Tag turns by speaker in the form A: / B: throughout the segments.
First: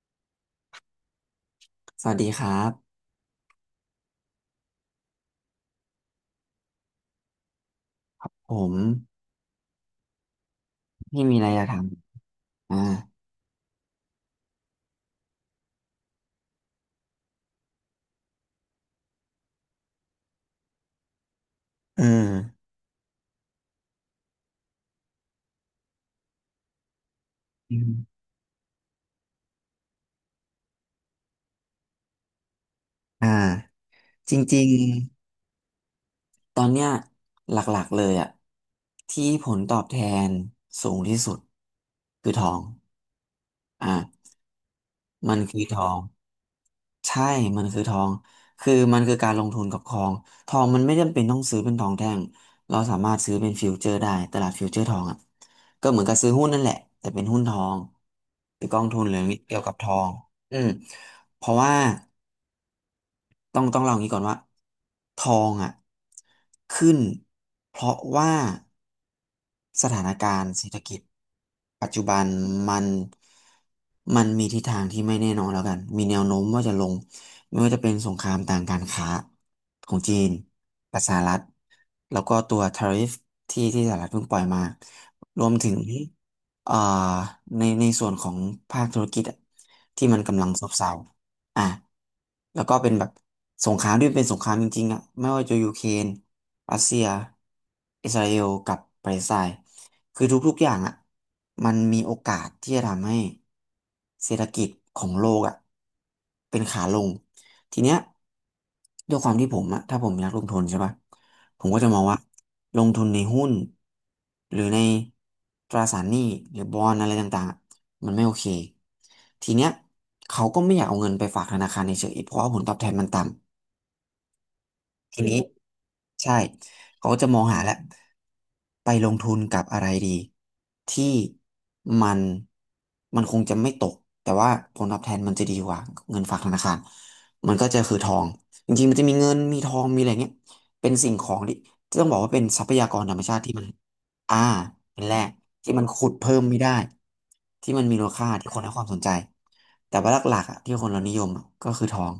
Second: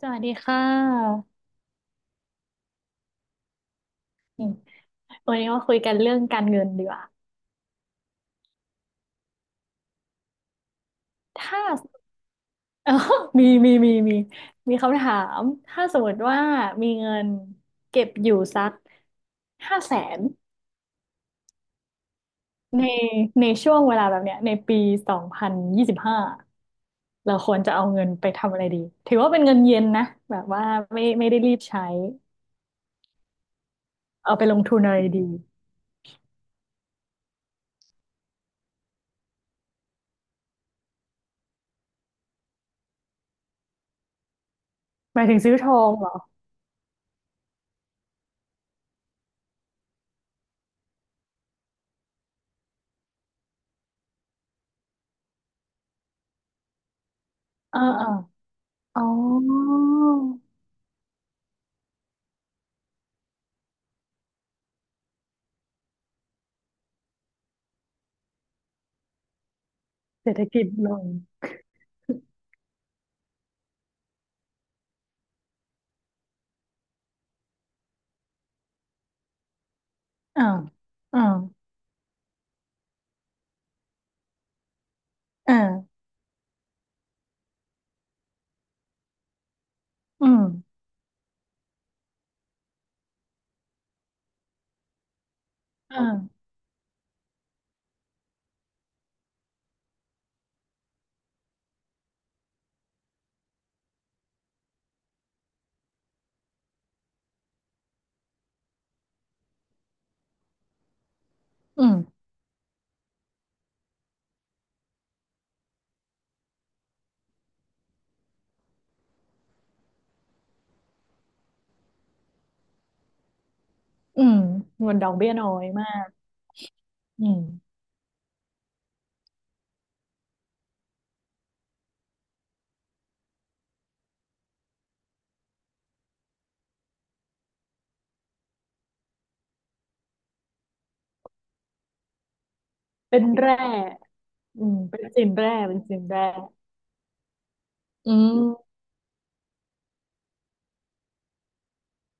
A: สวัสดีค่ะ
B: สวัสดีครับ
A: อืมวันนี้มาคุยกันเรื่องการเงินดีกว่า
B: ผมมีอะไรอ
A: ถ้า
B: ยากถามอ่า
A: เออมีมีมีมีมีคำถามถ้าสมมติว่ามีเงินเก็บอยู่สัก500,000
B: เอืม
A: ในช่วงเวลาแบบเนี้ยในปี2025เราควรจะ
B: อื
A: เอา
B: ม
A: เงินไปทำอะไรดีถือว่าเป็นเงินเย็นนะแบบว่าไม่ได้รีบใช้
B: อ่าจ
A: เอาไปลง
B: ริง
A: ทุนอะไรดี
B: ๆตอนเนี้ยหลักๆเลยอะที่ผลตอบแทนสูงที่สุดคือทองอ่า
A: หมาย
B: มั
A: ถึ
B: น
A: งซื้อ
B: คือ
A: ทอ
B: ทอ
A: ง
B: ง
A: เหรอ
B: ใช่มันคือทองมันคือการลงทุนกับทอง ทองมันไม่จำเป็นต้องซื้อเป็นทองแท่ง เราสามารถซื้อเป็นฟิวเจอร์ได้ตลาดฟิวเจอร์ทองอ่ะก็เหมือนกับซื้อหุ้นนั่นแหละแต่เป็นหุ้นทอง
A: อ่าอ่า
B: หรือกองทุ
A: อ๋อ
B: นหรือเกี่ยวกับทองอืมเพราะว่า ต้องเล่าอย่างนี้ก่อนว่าทองอ่ะขึ้นเพราะว่าสถาน
A: เศร
B: กา
A: ษฐ
B: รณ์
A: กิ
B: เศร
A: จ
B: ษฐ
A: ล
B: กิจ
A: ง
B: ปัจจุบันมันมันมีทิศทางที่ไม่แน่นอนแล้วกันมีแนวโน้มว่าจะลงไม่ว่าจะเป็นสงครามทางการค้าของจีน
A: อ่า
B: กับสห
A: อ่า
B: รัฐแล้วก็ตัวทาริฟที่สหรัฐเพิ่งปล่อยมารวมถึง
A: อ่า
B: เอ่อในส่วนของภาคธุรกิจอะที่มัน
A: อืม
B: กำลังซบเซา อ่ะแล้วก็เป็นแบบสงครามที่เป็นสงครามจริงๆอ่ะไม่ว่าจะยูเคร
A: อ
B: น
A: ่า
B: รัสเซียอิสราเอลกับปาเลสไตน์คือทุกๆอย่างอ่ะมันมีโอกาสที่จะทำให้เศรษฐกิจของโลกอ่ะเป็นขาลงทีเนี้ยด้วยความที่ผมอ่ะถ้าผมอยากลงทุนใช่ปะ ผมก็
A: อื
B: จะ
A: ม
B: มองว่าลงทุนในหุ้นหรือในตราสารหนี้หรือบอนด์อะไรต่างๆอะมันไม่โอเคทีเนี้ยเขาก็ไม่อยากเอาเงินไปฝากธนาคารเฉยๆเพราะว่าผลตอบแทนมันต่ำ
A: อืมงนดอก
B: ที
A: เบี้ย
B: นี้
A: น้อยมาก
B: ใช่เขาก็
A: อื
B: จะม
A: ม
B: องหาแล้วไปลงทุนกับอะไรดีที่มันมันคงจะไม่ตกแต่ว่าผลตอบแทนมันจะดีกว่าเงินฝากธนาคารมันก็จะคือทองจริงๆมันจะมีเงินมีทองมีอะไรเงี้ยเป็นสิ่งของที่ต้องบอกว่าเป็นทรัพยากรธรร
A: เป็
B: ม
A: น
B: ชาติที่
A: แร่
B: มันอ่า
A: อืมเป็
B: เป็น
A: น
B: แร่
A: สินแร่
B: ที่
A: เป็น
B: มัน
A: สิน
B: ขุด
A: แร่
B: เพิ่มไม่ได้ที่มันมีมูล
A: อื
B: ค่าที่คนให้
A: ม
B: ความสนใจแต่ว่าหลักๆอ่ะที่คนเรานิยมอะก็คือทอง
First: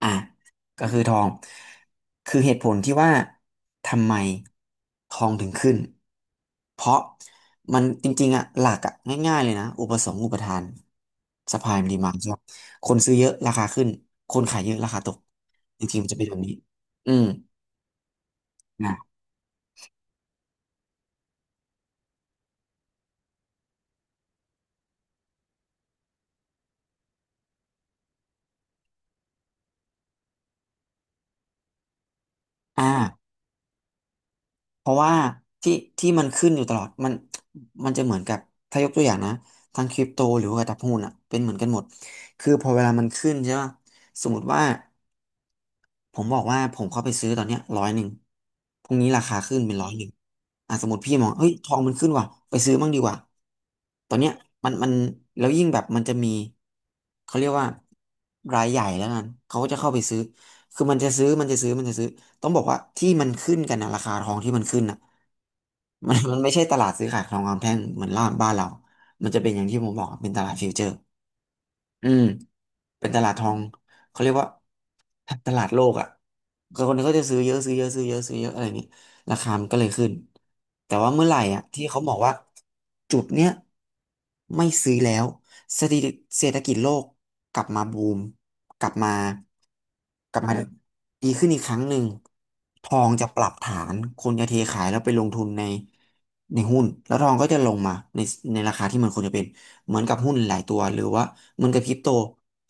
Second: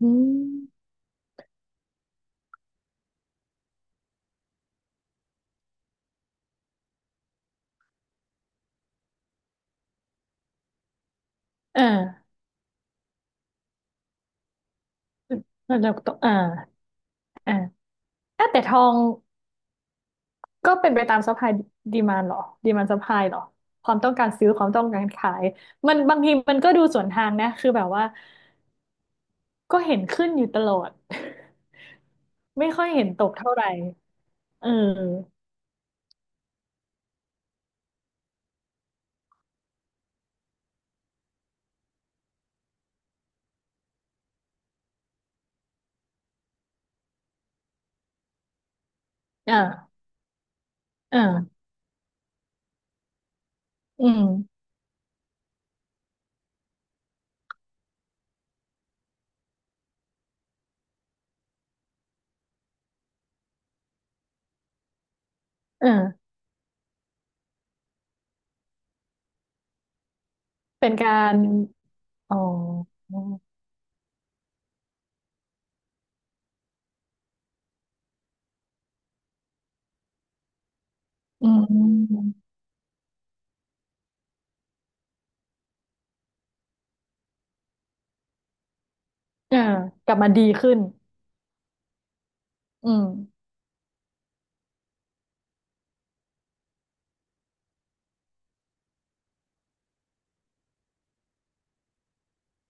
A: อื
B: อ่ะก็
A: ม
B: คือทองคือเหตุผลที่ว่าทำไมทองถึงขึ้นเพราะมันจริงๆอ่ะหลักอ่ะง่ายๆเลยนะอุปสงค์อุปทาน supply
A: อ
B: and demand
A: ่า
B: ใช่ไหมคนซื้อเยอะราคาขึ้นคนขายเยอะราคาตก
A: แล้ว
B: จ
A: เรา
B: ริง
A: ก
B: ๆมัน
A: ต้อ
B: จะ
A: ง
B: เป็นแบบนี้อืม
A: อ่าอ่ะแต่ทอ
B: นะ
A: งก็เป็นไปตามซัพพลายดีมานหรอดีมานซัพพลายหรอความต้องการซื้อความต้องการขายมันบางทีมันก็ดูสวนทางนะคือแบบว่าก็เห็นขึ้นอยู่ตลอด ไม่ค่อ
B: อ่า
A: ยเห็นตกเท่าไหร่เออ
B: เพราะว่าที่ที่มันขึ้นอยู่ตลอดมันจะเหมือนกับถ้ายกตัวอย่างนะทั้งคริปโตหรือว่าตลาดหุ้นอ่ะเป็นเหมือนกันหมดคือพอเวลามันขึ้นใช่ป่ะสมมติว่า ผมบอกว่าผมเข้าไปซื้อตอนเนี้ยร้อยหนึ่งพรุ่งนี้ราคาขึ้นเป็นร้อย
A: อ่า
B: หนึ่งอ่ะสมมติพี่มองเฮ้ย
A: อ่า
B: ทองมันขึ้นว่ะไปซื้อมั่งดีกว่า
A: อื
B: ตอน
A: ม
B: เนี้ยมันมันแล้วยิ่งแบบมันจะมีเขาเรียกว่ารายใหญ่แล้วกันเขาก็จะเข้าไปซื้อคือมันจะซื้อต้องบอกว่าที่มันขึ้นกันนะราคาทองที่มันขึ้นน่ะ
A: เอ
B: มัน
A: อ
B: มันไม่ใช่ตลาดซื้อขายทองคำแท่งเหมือนล่านบ้านเรามันจะเป็นอย่างที่ผมบอกอะเป็นตลาดฟิวเจอ
A: เป็น
B: ร์
A: การ
B: อืม
A: อ๋อ
B: เป็น
A: อ
B: ตลาดทองเขาเรียกว่าตลาดโลกอ่ะก็คนก็จะซื้อเยอะซื้อเยอะซื้อเยอะซื้อเยอะอะไรอย่างนี้ราคามันก็เลยขึ้นแต่ว่าเมื่อไหร่
A: ื
B: อ่ะที่เขาบอก
A: ม
B: ว่าจุดเนี้ยไม่ซื้อแล้วเศรษฐกิจเศรษฐกิจโลกกลับมาบูมกลับมา
A: เอ่ากลับมา
B: กลับ
A: ดี
B: มาอืม
A: ขึ้น
B: ดีขึ้นอีกครั้งหนึ่งท
A: อื
B: อ
A: ม
B: งจะปรับฐานคนจะเทขายแล้วไปลงทุนในหุ้นแล้วทองก็จะลงมาในราคาที่มันควรจะเป็น เหมือนกับหุ้นหลายตัวหรือว่าเหมือนกับคริปโต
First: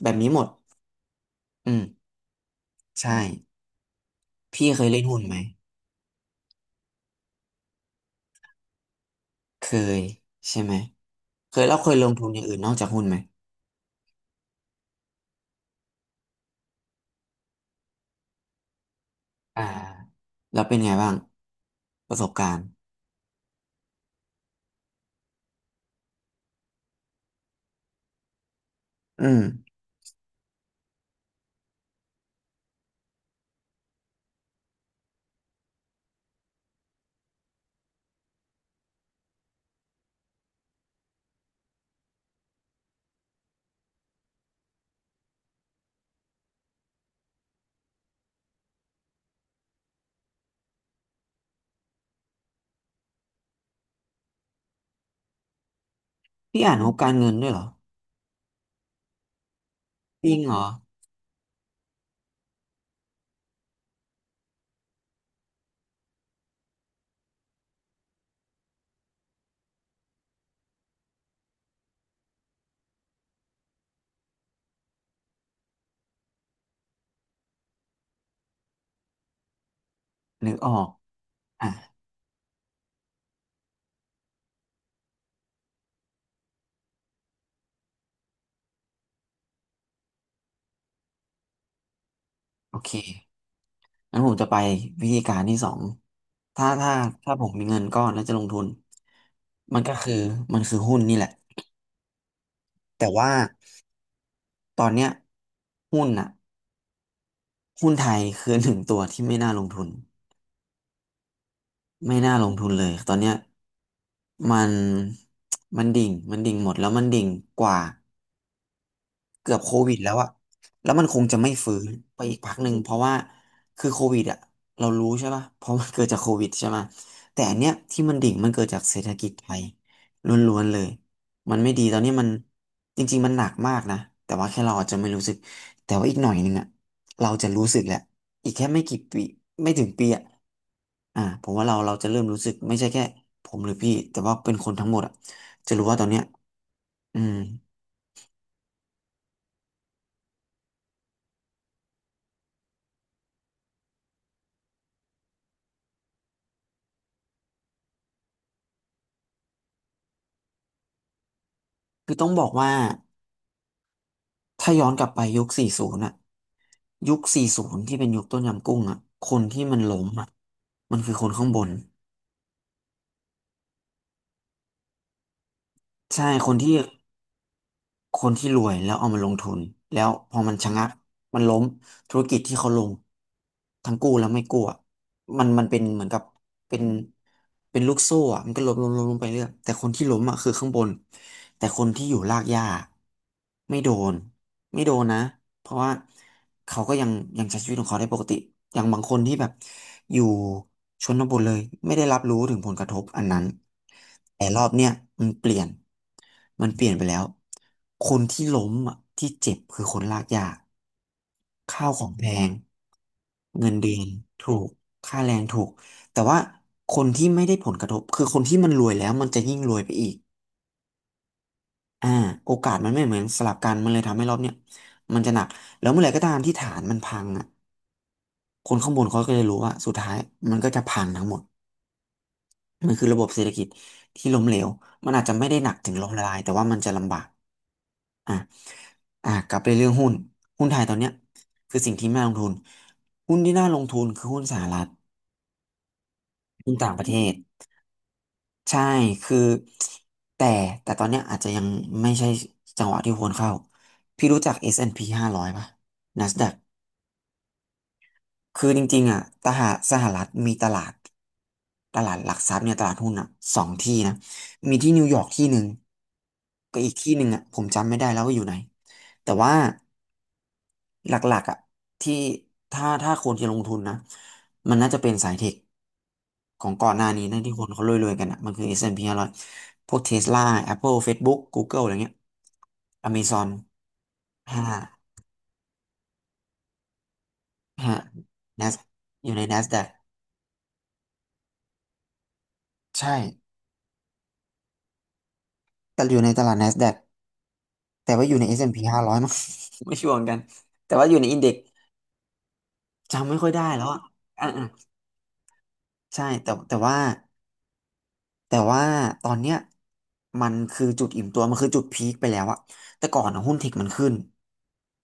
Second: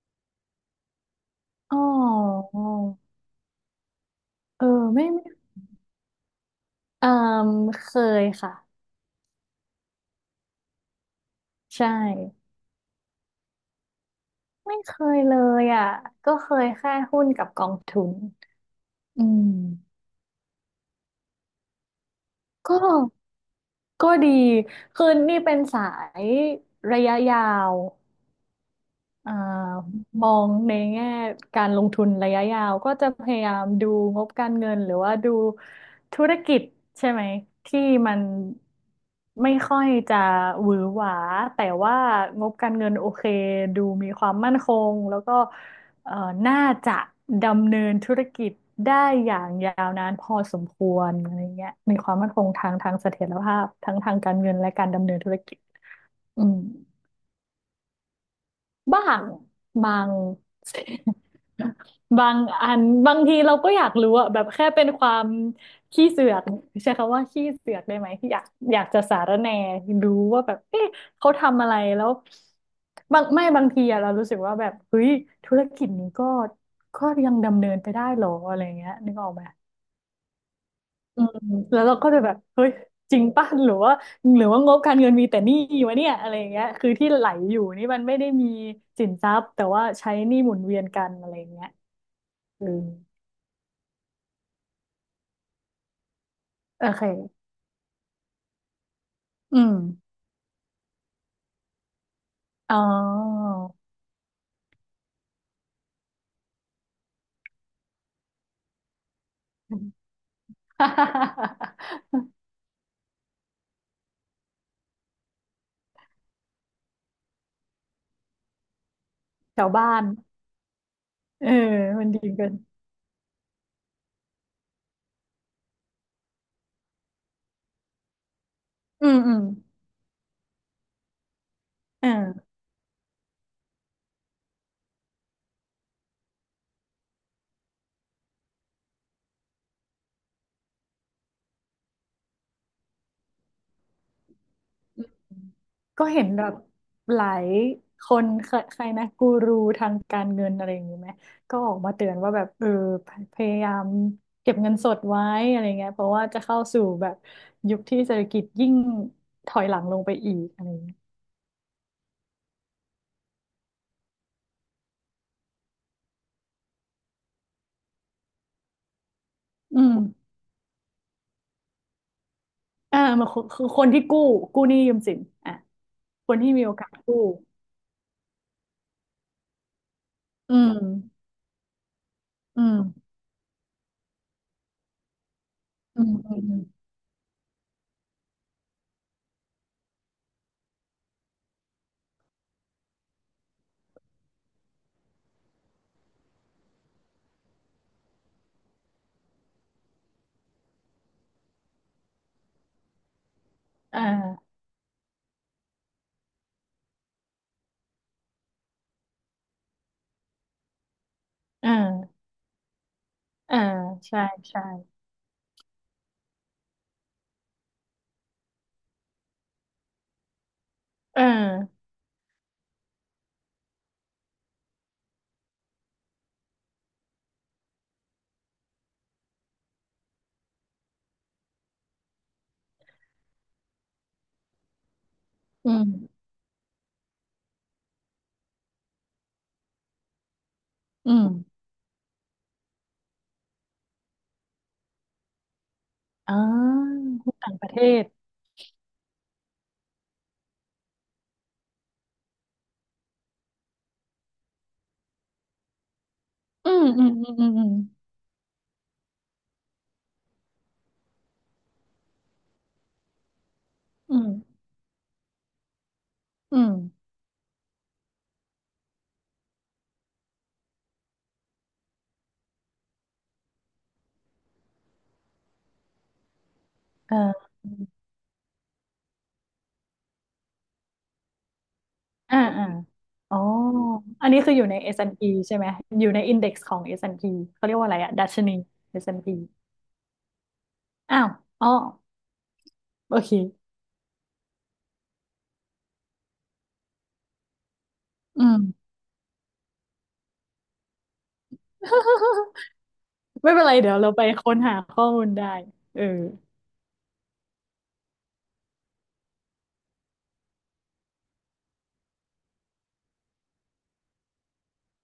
B: แบบนี้หมด
A: อ๋
B: อื
A: อ
B: มใช่อ
A: เอ
B: พี่เค
A: อ
B: ยเล่น
A: ไม่
B: หุ้น
A: ไม่
B: ไหม
A: เออเคยค่ะ
B: เคยใช่ไหมเคยแล้วเค
A: ใช่
B: ยลงทุนอย่างอื่นนอกจากหุ้นไหม
A: ไม่เคยเลยอ่ะ เคยแค่หุ้นกับกองทุนอืม
B: อ่าแล้วเป็นไงบ้างประสบการณ์
A: ก็ก็ดี คือนี่เป็นสายระยะยาว
B: อื
A: อ่า
B: ม
A: มองในแง่การลงทุนระยะยาวก็จะพยายามดูงบการเงินหรือว่าดูธุรกิจใช่ไหมที่มันไม่ค่อยจะหวือหวาแต่ว่างบการเงินโอเคดูมีความมั่นคงแล้วก็เอ่อน่าจะดำเนินธุรกิจได้อย่างยาวนานพอสมควรอะไรเงี้ยมีความมั่นคงทางเสถียรภาพทั้งทางการเงินและการดำเนินธุรกิจอืม
B: พี่อ่านงบการเงินด้วยเหรอ
A: บ้างบาง
B: จริงเหรอ
A: บางอันบางทีเราก็อยากรู้อะแบบแค่เป็นความขี้เสือกใช้คำว่าขี้เสือกได้ไหมที่อยากอยากจะสารแหน่รู้ว่าแบบเอ๊ะเขาทำอะไรแล้วบางทีอะเรารู้สึกว่าแบบเฮ้ยธุรกิจนี้ก็ยังดำเนินไปได้หรออะไรเงี้ยนึกออกไหม
B: นึกออก
A: อืม
B: อ่ะ
A: แล้วเราก็จะแบบเฮ้ยจริงป่ะหรือว่างบการเงินมีแต่หนี้วะเนี่ยอะไรอย่างเงี้ยคือที่ไหลอยู่นี่มันไม่ได้มีสินทรัพย์แต่ว่าใช้หนี้หมุนเวียนกันอะไรอย่างเงี้ยอื
B: โอ
A: ม
B: เคงั้นผมจะไปวิธีการที่สองถ้า
A: โอ
B: ถ้า
A: เค
B: ถ้าผมมีเงินก้อนแล้วจะลงทุน
A: อืม
B: มันก็คือมันคือหุ้นนี่แหละ
A: อ๋อ
B: แต่ว่าตอนเนี้ยหุ้นอ่ะ หุ้นไทยคือ หนึ่งตัวที่ไม่น่าลงทุนไม่น่าลงทุนเลยตอนเนี้ยมันมันดิ่งหมดแล้วมันดิ่งกว่า เกื อ
A: แถ
B: บ
A: ว
B: โค
A: บ้า
B: วิด
A: น
B: แล้วอะแล้วมันคงจะ
A: เออ
B: ไม่ฟื้น
A: มัน
B: ไป
A: ดี
B: อีก
A: เกั
B: พั
A: น
B: กหนึ่งเพราะว่าคือโควิดอะเรารู้ใช่ป่ะเพราะมันเกิดจากโควิดใช่ไหมแต่อันเนี้ยที่มันดิ่งมันเกิดจากเศรษ
A: อื
B: ฐ
A: ม
B: กิ
A: อื
B: จ
A: ม
B: ไทยล้วนๆเลย มันไม่ดีตอน
A: อ
B: นี้มัน
A: ่า
B: จริงๆมันหนักมากนะแต่ว่าแค่เราอาจจะไม่รู้สึกแต่ว่าอีกหน่อยหนึงอะเราจะรู้สึกแหละอีกแค่ไม่กี่ปีไม่ถึงปีอะผมว่าเราจะเริ่มรู้สึกไม่ใช่แค่ผมหรือพี่แต่ว่าเป็นคนทั้งหมดอะจะรู้ว่าต
A: ก็
B: อนเนี้ย
A: เห็นแบบห
B: อื
A: ลา
B: ม
A: ยคนใครใครนะกูรูทางการเงินอะไรอย่างนี้ไหมก็ออกมาเตือนว่าแบบเออพพยายามเก็บเงินสดไว้อะไรเงี้ยเพราะว่าจะเข้าสู่แบบยุคที่เศรษฐกิจยิ่งถอยหลังลงไปอีกอะไรเงี้ย
B: คือต้องบอกว่า ถ้าย้อนกลับไปยุค40น่ะยุค40ที่เป็นยุคต้มยำกุ้งอ่ะคนที่มั
A: อื
B: น
A: ม
B: ล้มอ่ะมันคือคนข้างบน
A: อ่ามันคือคนที่กู้กู้หนี้ยืมสินอ่ะ
B: ใช่
A: คน
B: ค
A: ที่
B: น
A: มี
B: ที่
A: โอกาสกู้
B: คนที่รวยแล้วเอามาลงทุนแล้วพอมั
A: อื
B: นชะ
A: ม
B: งักมันล้มธุรกิจที่
A: อื
B: เขาลง
A: ม
B: ทั้งกู้แล้วไม่กู้อะ มันเป็นเห
A: อื
B: มือน
A: ม
B: กับ
A: อืมอืม
B: เป็นเป็นลูกโซ่อะมันก็ล้มล้มล้มลมไปเรื่อยแต่คนที่ล้มอ่ะคือข้างบนแต่คนที่อยู่รากหญ้าไม่โดนไม่โดนนะเพราะว่าเขาก็ยังใช้ชีวิตของเขาได้ปกติอย่างบางคนที่แบบอยู่ชนบทเลยไม่ได้รับรู้ถึงผลกระทบอันนั้น
A: อ
B: แต่
A: ่า
B: รอบเนี้ยมันเปลี่ยนมันเปลี่ยนไปแล้วคนที่ล้มอ่ะที่เจ็บคือคนรากหญ้า
A: อ่
B: ข้าวของแพ
A: า
B: ง
A: อ่า
B: เงินเดือน
A: ใช่
B: ถู
A: ใช่
B: กค่าแรงถูกแต่ว่าคนที่ไม่ได้ผลกระทบคือคนที่มันรวยแล้วมันจะยิ่งรวยไปอีก
A: เออ
B: อ่าโอกาสมันไม่เหมือนสลับกันมันเลยทำให้รอบเนี่ยมันจะหนักแล้วเมื่อไหร่ก็ตามที่ฐานมันพังอ่ะคนข้างบนเขาก็จะรู้ว่าสุดท้ายมันก็จะพังทั้งหมดมันคือระบบเศรษฐกิจที่ล้มเหลวมันอาจจะไม่ได้ห
A: อื
B: นักถึงล้มละ
A: ม
B: ลายแต่ว่ามันจะลำบากอ่ะอ่ะกลับไปเรื่องหุ้นหุ้นไทยตอนเนี้
A: อื
B: ย
A: ม
B: คือสิ่งที่ไม่น่าลงทุนหุ้นที่น่าลงทุนคือหุ้นสหรัฐ
A: อ่า
B: ที่ต่างประเทศ
A: หุ้นต่างประเทศ
B: ใช่คือแต่แต่ตอนเนี้ยอาจจะยังไม่ใช่จังหวะที่ควรเข้าพี่รู้จัก S&P 500ป่ะ NASDAQ
A: อืมอืมอืมอืม
B: คือจริงๆอ่ะตหาสหรัฐมีตลาดหลักทรัพย์เนี่ยตลาดหุ้นอ่ะสองที่นะ
A: อืม
B: มีที่นิวยอร์กที่หนึ่ง
A: อืม
B: ก็อีกที่หนึ่งอ่ะผมจำไม่ได้แล้วว่าอยู่ไหนแต่ว่า หลักๆอ่ะที่ถ้าคนจะลงทุนนะมันน่าจะเป็นสายเทคของก่อนหน้านี้น่น
A: อ่า
B: ที่คนเขารวยๆกันอ่ะมันคือ S&P 500พห้าร้อยพวก Tesla Apple Facebook Google อะไรเงี้ย
A: อ่าอ่าอ๋อ
B: Amazon
A: อันนี้คืออ
B: ห้า
A: ยู่ใน S&P ใช่ไหมอยู่ในอินเด็กซ์ของ S&P เขาเรียกว่าอะ
B: ห้า
A: ไรอะดัชนี
B: Nas
A: เอสแอนด์
B: อ
A: พี
B: ยู่ใน NASDAQ
A: อ้าวอ๋อ
B: ใช่
A: โอเค
B: แต่อยู่ในตลาด NASDAQ แต่ว่าอยู่
A: อื
B: ใน
A: ม
B: S&P 500มั้ง ไม่ชัวร์เหมือนกันแต่ว่าอยู่ในอินเด็กซ์ จำไม่ค่อ
A: ไม่
B: ย
A: เป็
B: ได้
A: นไร
B: แล้ว
A: เดี๋ย
B: อ่ะ
A: วเราไป
B: อ่ะ
A: ค้นหา
B: อ่ะ
A: ข้อมูลได้เออ
B: ใช่แต่ว่าตอนเนี้ยมันคือจุดอิ่มตัวมันคือจุดพีคไปแล้วอะแต่ก่อนอะ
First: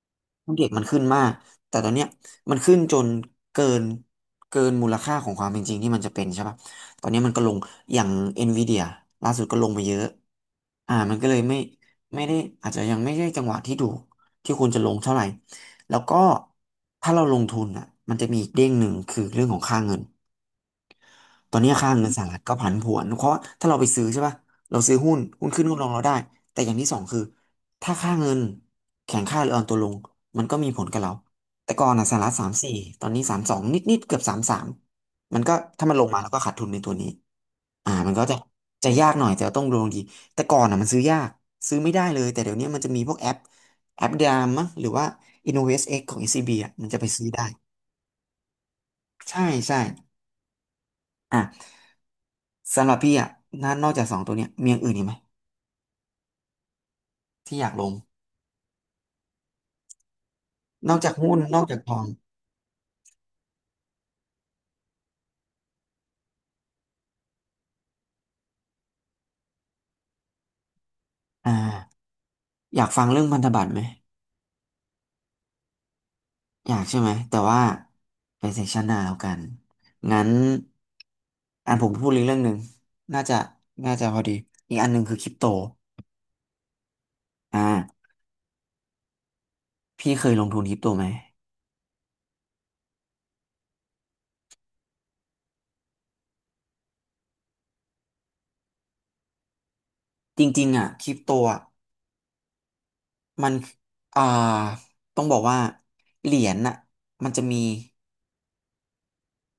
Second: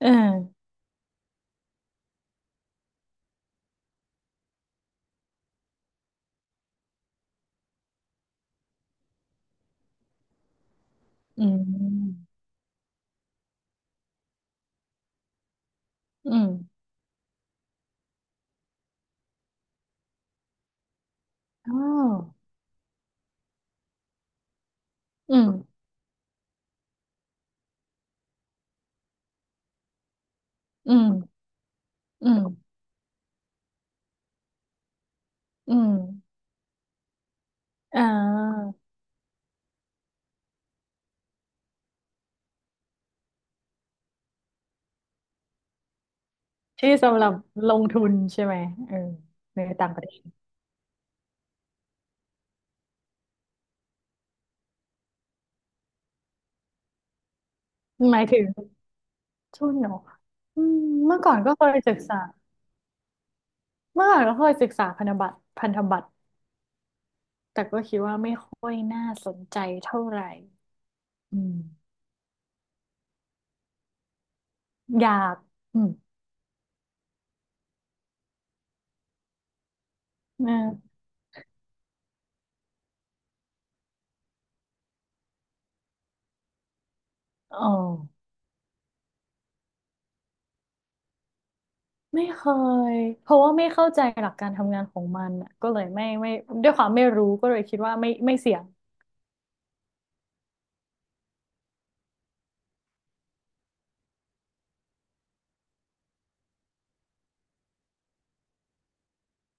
A: เออ
B: หุ้นเทคมันขึ้นมากแต่ตอนเนี้ยมันขึ้นจนเกินเกินมูลค่าของความเป็นจริงที่มันจะเป็นใช่ปะตอนนี้มันก็ลงอย่างเอ็นวีเดียล่าสุดก็ลงมาเยอะมันก็เลย
A: อื
B: ไม่
A: ม
B: ได้อาจจะยังไม่ใช่จังหวะที่ถูกที่ควรจะลงเท่าไหร่แล้วก็
A: อืมอืม
B: ถ้าเราลงทุนอ่ะมันจะมีอีกเด้งหนึ่งคือเรื่องของค่าเงิน ตอนนี้
A: อ๋อ
B: ค่าเงินสหรัฐก็ผันผวนเพราะถ้าเราไปซื้อใช่ป่ะเราซื้อหุ้น
A: อื
B: หุ้นขึ้น
A: ม
B: หุ้นลงเราได้แต่อย่างที่สองคือถ้าค่าเงินแข็งค่าหรืออ่อนตัวลงมันก็มีผล
A: อื
B: กับเรา
A: ม
B: แต่ก่อนอ่ะสห
A: อื
B: รัฐสามสี่
A: ม
B: ตอนนี้สามสองนิดๆเกือบสามสามมันก็
A: อื
B: ถ้า
A: ม
B: มันลงมาแล้วก็ขาดทุนในตัวนี้
A: อ่
B: มันก็จะ
A: า
B: จะยากหน่อยแต่ต้องลงดีแต่ก่อนอ่ะมันซื้อยากซื้อไม่ได้เลยแต่เดี๋ยวนี้มันจะมีพวกแอปแอปดามมั้งหรือว่า InnovestX ของ SCB อสซีบีอ่ะมั
A: ที่
B: นจะไป
A: สำห
B: ซื้
A: รั
B: อ
A: บ
B: ได้
A: ลงทุนใช่ไหมเออ
B: ใช่
A: ใน
B: ใช่
A: ต่างประเทศ
B: อ่ะ สำหรับพี่อ่ะนนอกจากสองตัวเนี้ยมีอย่างอื่นอีกไหมที่อยากลง
A: หมายถึงทุนเนาะอืม
B: นอกจาก
A: เมื่อก่อ
B: หุ้น
A: นก็
B: นอ
A: เค
B: ก
A: ย
B: จากท
A: ศึ
B: อ
A: ก
B: ง
A: ษาเมื่อก่อนก็เคยศึกษาพันธบัตรพันธบัตรแต่ก็คิดว่าไม่ค่อยน่าสนใจเท่าไหร่อื
B: อ่า
A: ม
B: อยากฟังเรื่องพันธบัตรไหม
A: อยากอืม
B: อยากใช่ไหม แต่ว่าไปเซสชันหน้าแล้วกัน งั้น
A: นะ
B: อันผมพูดอีกเรื่องหนึ่งน่าจะ น่าจะพอดี อีกอันหนึ่งคือคริปโต
A: เอ
B: อ่า
A: อ
B: พี่เคยลงทุนคริปโตไหม
A: ไม่เคยเพราะว่าไม่เข้าใจหลักการทำงานของมันอะก็เลยไม่ด้วยความไม่รู้ก็เลยคิดว่าไม่เสี่ยง
B: จริงๆอ่ะคริปโตอ่ะมัน อ่าต้องบอกว่าเหรียญน่ะมันจะมี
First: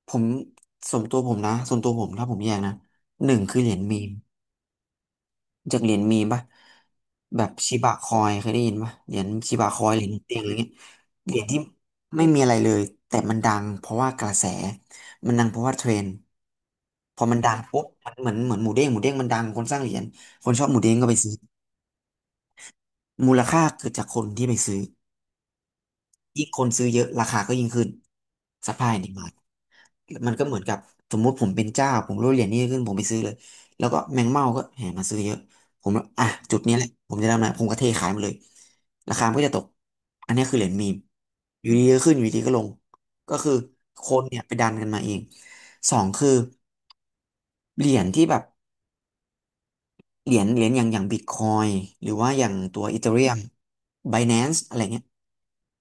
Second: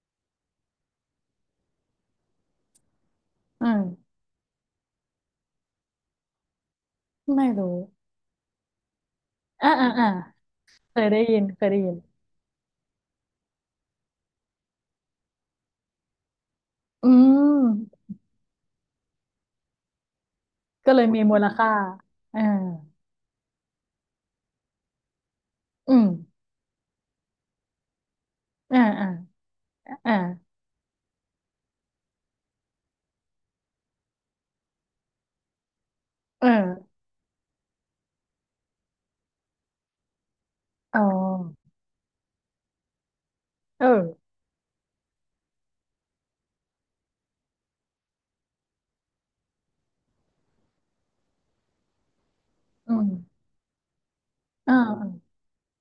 B: ผมส่วนตัวผมนะส่วนตัวผมถ้าผมแยกนะหนึ่งคือ
A: อื
B: เหรียญ
A: ม
B: มีม จากเหรียญมีมปะแบ
A: ไม่
B: บชิ
A: รู้
B: บะคอยเคยได้ยินปะเหรียญชิบะ
A: อ่า
B: คอ
A: อ่า
B: ยเหรี
A: อ่า
B: ยญเตยงอะไรเงี้ยเหรียญที่
A: เคยได้ยิน
B: ไม่มีอะไรเลยแต่มันดังเพราะว่ากระแสมันดังเพราะว่าเทรนด์
A: อื
B: พอมันดังปุ๊บ
A: ม
B: มันเหมือนหมูเด้งหมูเด้งมันดังคนสร้างเหรียญคนชอบหมูเด้
A: ก็
B: ง
A: เล
B: ก็
A: ย
B: ไป
A: มี
B: ซื้อ
A: มูลค่าเออ
B: มูลค่าเกิดจากคนที่ไปซื้อ
A: อืม
B: ยิ่งคนซื้อเยอะราคาก็ยิ่งขึ้น
A: อ่า
B: supply and
A: อ่า
B: demand
A: อ่า
B: มันก็เหมือนกับสมมุติผมเป็นเจ้าผมรู้เหรียญนี้ขึ้นผมไปซื้อเลยแล้วก็แมงเม่าก็แห่มาซื้อเยอะผมอ่ะ
A: เอ
B: จุดนี้แหละ
A: อ
B: ผมจะทำอะไรผมก็เทขายมาเลยราคามันก็จะตกอันนี้คือเหรียญมีม
A: อ๋อ
B: อยู่ดีก็ขึ้นอยู่ดีก็ลงก็คือ
A: เออ
B: คนเนี่ยไปดันกันมาเองสองคือเหรียญที่แบบเหรียญอย่างบิตคอยหรือว่าอย่างตัว
A: อื
B: อีเธอเรียม
A: ม
B: ไบแนนซ์อะ
A: อ่า
B: ไรเงี้ย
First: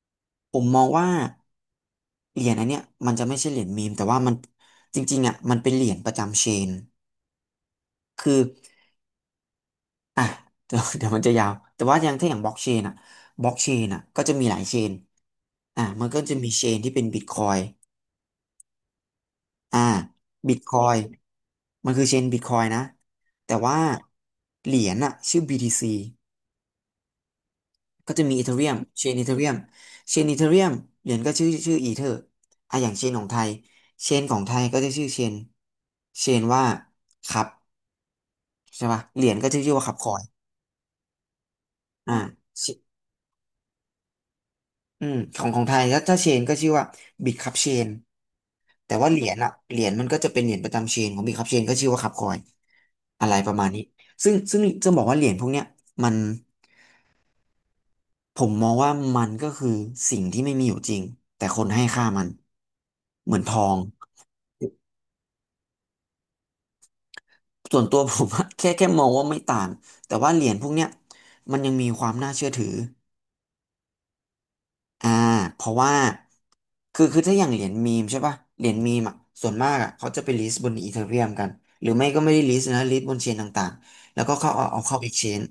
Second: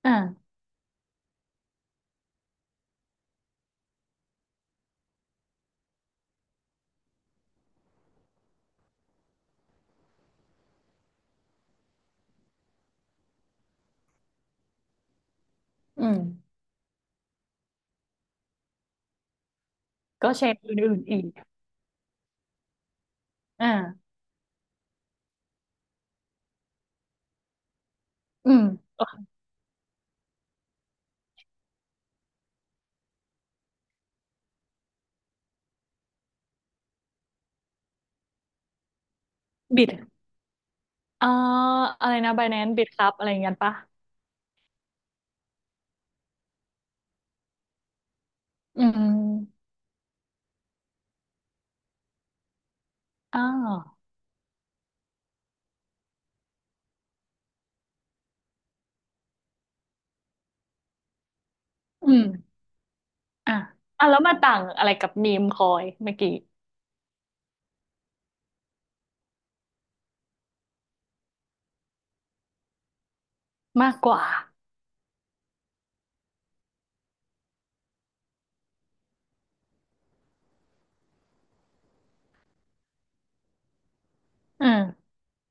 A: อ่า
B: ผมมองว่าเหรียญอันเนี้ยมันจะไม่ใช่เหรียญมีมแต่ว่ามันจริงๆอ่ะมันเป็นเหรียญประจำเชนคือ อ่ะ เดี๋ยวมันจะยาวแต่ว่าอย่างถ้าอย่างบล็อกเชนอ่ะบล็อกเชนอ่ะก็จะมีหลายเชนอ่ะ
A: อื
B: มัน
A: ม
B: ก็จะมีเชนที่เป็นบิตคอยอ่า
A: ก็เช
B: บิ
A: น
B: ตคอ
A: อื่
B: ย
A: นๆอีก
B: มันคือเชนบิตคอยนะแต่ว่า
A: อ่า
B: เหรียญอ่ะชื่อบีทีซีก็จะมีอี
A: อื
B: เธอ
A: ม
B: เรียมเชนอีเธอเรียมเชนอีเธอเรียมเหรียญก็ชื่ออีเธออ่ะอย่างเชนของไทยเชนของไทยก็จะชื่อเชนเชนว่าคับใช่ป่ะเหรียญก็จะชื่อ
A: บิ
B: ว่า
A: ด
B: คับคอย
A: อ่าอะไร
B: อ่า
A: นะ Binance บิดครับ อะไรเงี้ยปะ
B: อืมของของไทยก็ถ้าเชนก็ชื่อว่าบิตคัพเชน
A: อื
B: แต่ว่าเหรียญอะ
A: ม
B: เหรียญมันก็จะเป็นเหรียญประจำเชนของบิตคัพเชนก็ชื่อว่าคัพคอยอะไร
A: อ่
B: ประมาณนี้
A: า
B: ซึ่งจะบอกว่าเหรียญพวกเนี้ยมันผมมองว่ามันก็คือสิ่งที่ไม่มีอยู่จริงแต่คนให้ค่า
A: อื
B: มัน
A: ม
B: เหมือนท
A: อ่ะ
B: อง
A: อ่ะแล้วมาต่างอะไรกับมีมคอยเมื่อกี้
B: ส่วนตัวผมอะแค่มองว่าไม่ต่างแต่ว่าเหรียญพวกเนี้ยมันยังมีความน่าเชื่อถือ
A: มากกว่า
B: อ่าเพราะว่าคือถ้าอย่างเหรียญมีมใช่ป่ะเหรียญมีมอ่ะส่วนมากอ่ะเขาจะไปลิสต์บนอีเธอเรียมกันหรือไม่ก็ไม่ได้ลิสต์นะลิสต์บนเชนต่างๆแล้วก็เข้า
A: เอ
B: เอาเข้า
A: อ
B: เอ็กชแนน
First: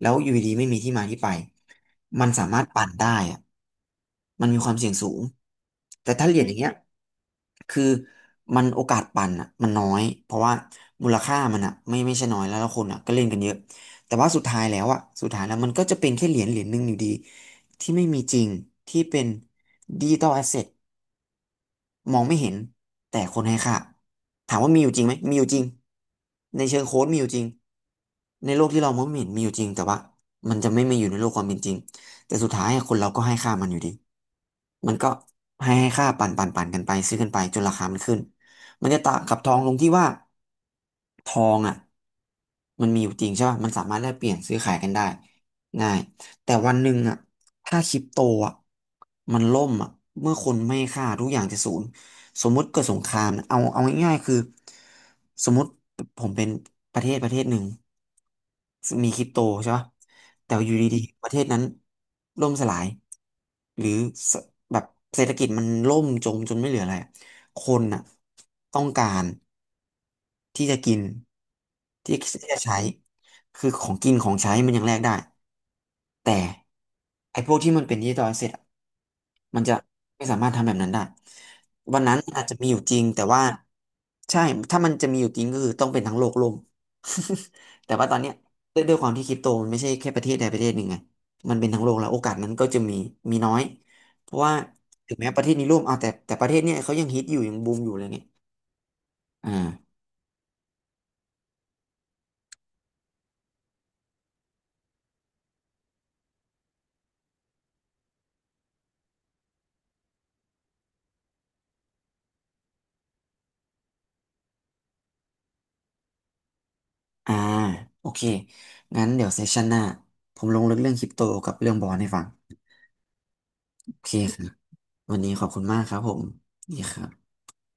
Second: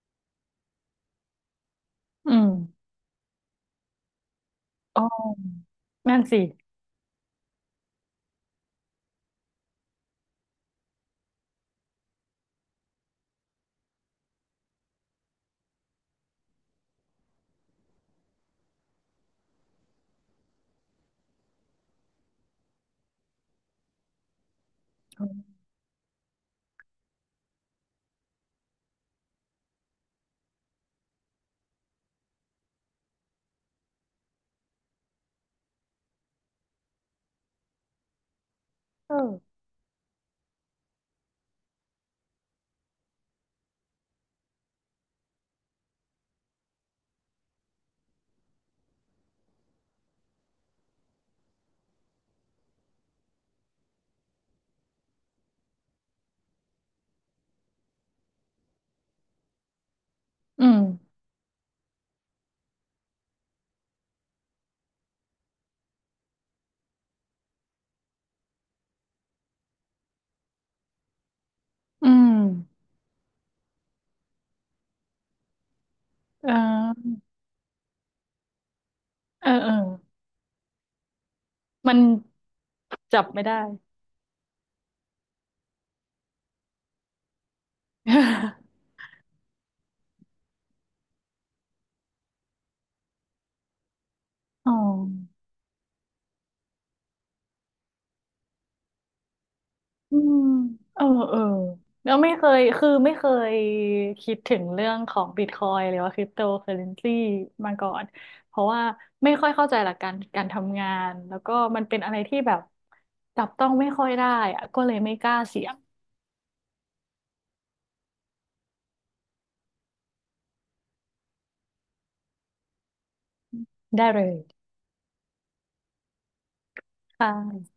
B: แล้วอยู่ดีๆไม่มีที่มาที่ไปมัน
A: อื
B: สา
A: ม
B: มารถปั่นได้อ่ะมันมีความเสี่ยง
A: อ๋อ
B: สูงแต่
A: นั่น
B: ถ้าเหรี
A: สิ
B: ยญอย่างเงี้ยคือมันโอกาสปั่นอ่ะมันน้อยเพราะว่ามูลค่ามันอ่ะไม่ใช่น้อยแล้วคนอ่ะก็เล่นกันเยอะแต่ว่าสุดท้ายแล้วอ่ะสุดท้ายแล้วมันก็จะเป็นแค่เหรียญหนึ่งอยู่ดี ที่ไม่มีจริงที่เป็นดิจิตอลแอสเซท มองไม่เห็นแต่คนให้ค่าถามว่ามีอยู่จริงไหม
A: เ
B: มีอยู่จริงในเชิงโค้ดมีอยู่จริงในโลกที่เรามองไม่เห็นมีอยู่จริงแต่ว่ามันจะไม่มีอยู่ในโลกความเป็นจริงแต่สุดท้ายคนเราก็ให้ค่ามันอยู่ดีมันก็ให้ค่าปั่นกันไปซื้อกันไปจนราคามันขึ้นมันจะ
A: อ
B: ต่า
A: อ
B: งกับทองตรงที่ว่าทองอ่ะมันมีอยู่จริงใช่ป่ะมันสามารถแลกเปลี่ยนซื้อขายกันได้ง่ายแต่วันหนึ่งอ่ะถ้าคริปโตอ่ะมันล่มอ่ะเมื่อคนไม่ให้ค่าทุกอย่างจะศูนย์ สมมุติเกิดสงครามนะเอาง่ายๆคือสมมุติผมเป็นประเทศหนึ่งมีคริปโตใช่ปะแต่
A: อื
B: อยู่
A: ม
B: ดีๆประเทศนั้นล่มสลายหรือสแบบเศรษฐกิจมันล่มจมจนไม่เหลืออะไรอะคนน่ะต้องการที่จะกิน
A: อื
B: ที่
A: ม
B: ที่จะใช้คือของกินของใช้มันยังแลกได้แต่
A: เออ
B: ไอ้พวกที่มันเป็นดิจิตอลเส็จ
A: เออ
B: มัน
A: เออ
B: จะไม่สามารถทำแบบนั้นได้
A: มั
B: วั
A: น
B: นนั้นอาจจะมีอยู่จริง
A: จั
B: แต่
A: บไม่
B: ว่า
A: ได้
B: ใช่ถ้ามันจะมีอยู่จริงก็คือต้องเป็นทั้งโลกล่ม แต่ว่าตอนเนี้ยด้วย ด้วยความที่คริปโตมันไม่ใช่แค่ประเทศใดประเทศหนึ่งไงมันเป็นทั้งโลกแล้วโอกาสนั้นก็จะมีมีน้อยเพราะว่า
A: อ๋อ
B: ถึงแม้ประเทศนี้ร่วมเอ่าวแต่ประเทศเนี้ยเขายังฮิตอยู่ยังบูมอยู่เลยเนี่ยอ่า
A: อืมเออเออแล้วไม่เคยคือไม่เคยคิดถึงเรื่องของบิตคอยหรือว่าคริปโตเคอเรนซีมาก่อน เพราะว่าไม่ค่อยเข้าใจหลักการการทำงาน แล้วก็มันเป็นอะไรที่แบบจับต้องไม่ค่อยได้อะก็เลยไม่กล้าเสี่ยง
B: อ่าโอเคงั้นเดี๋ยวเซสชันหน้าผมลงลึกเรื่องคริปโตกับเรื่องบอลให้ฟังโอ
A: ได้
B: เค
A: เลย
B: ครับวันนี้ขอบคุณมากครับผมดีครั
A: ค
B: บ
A: ่ะ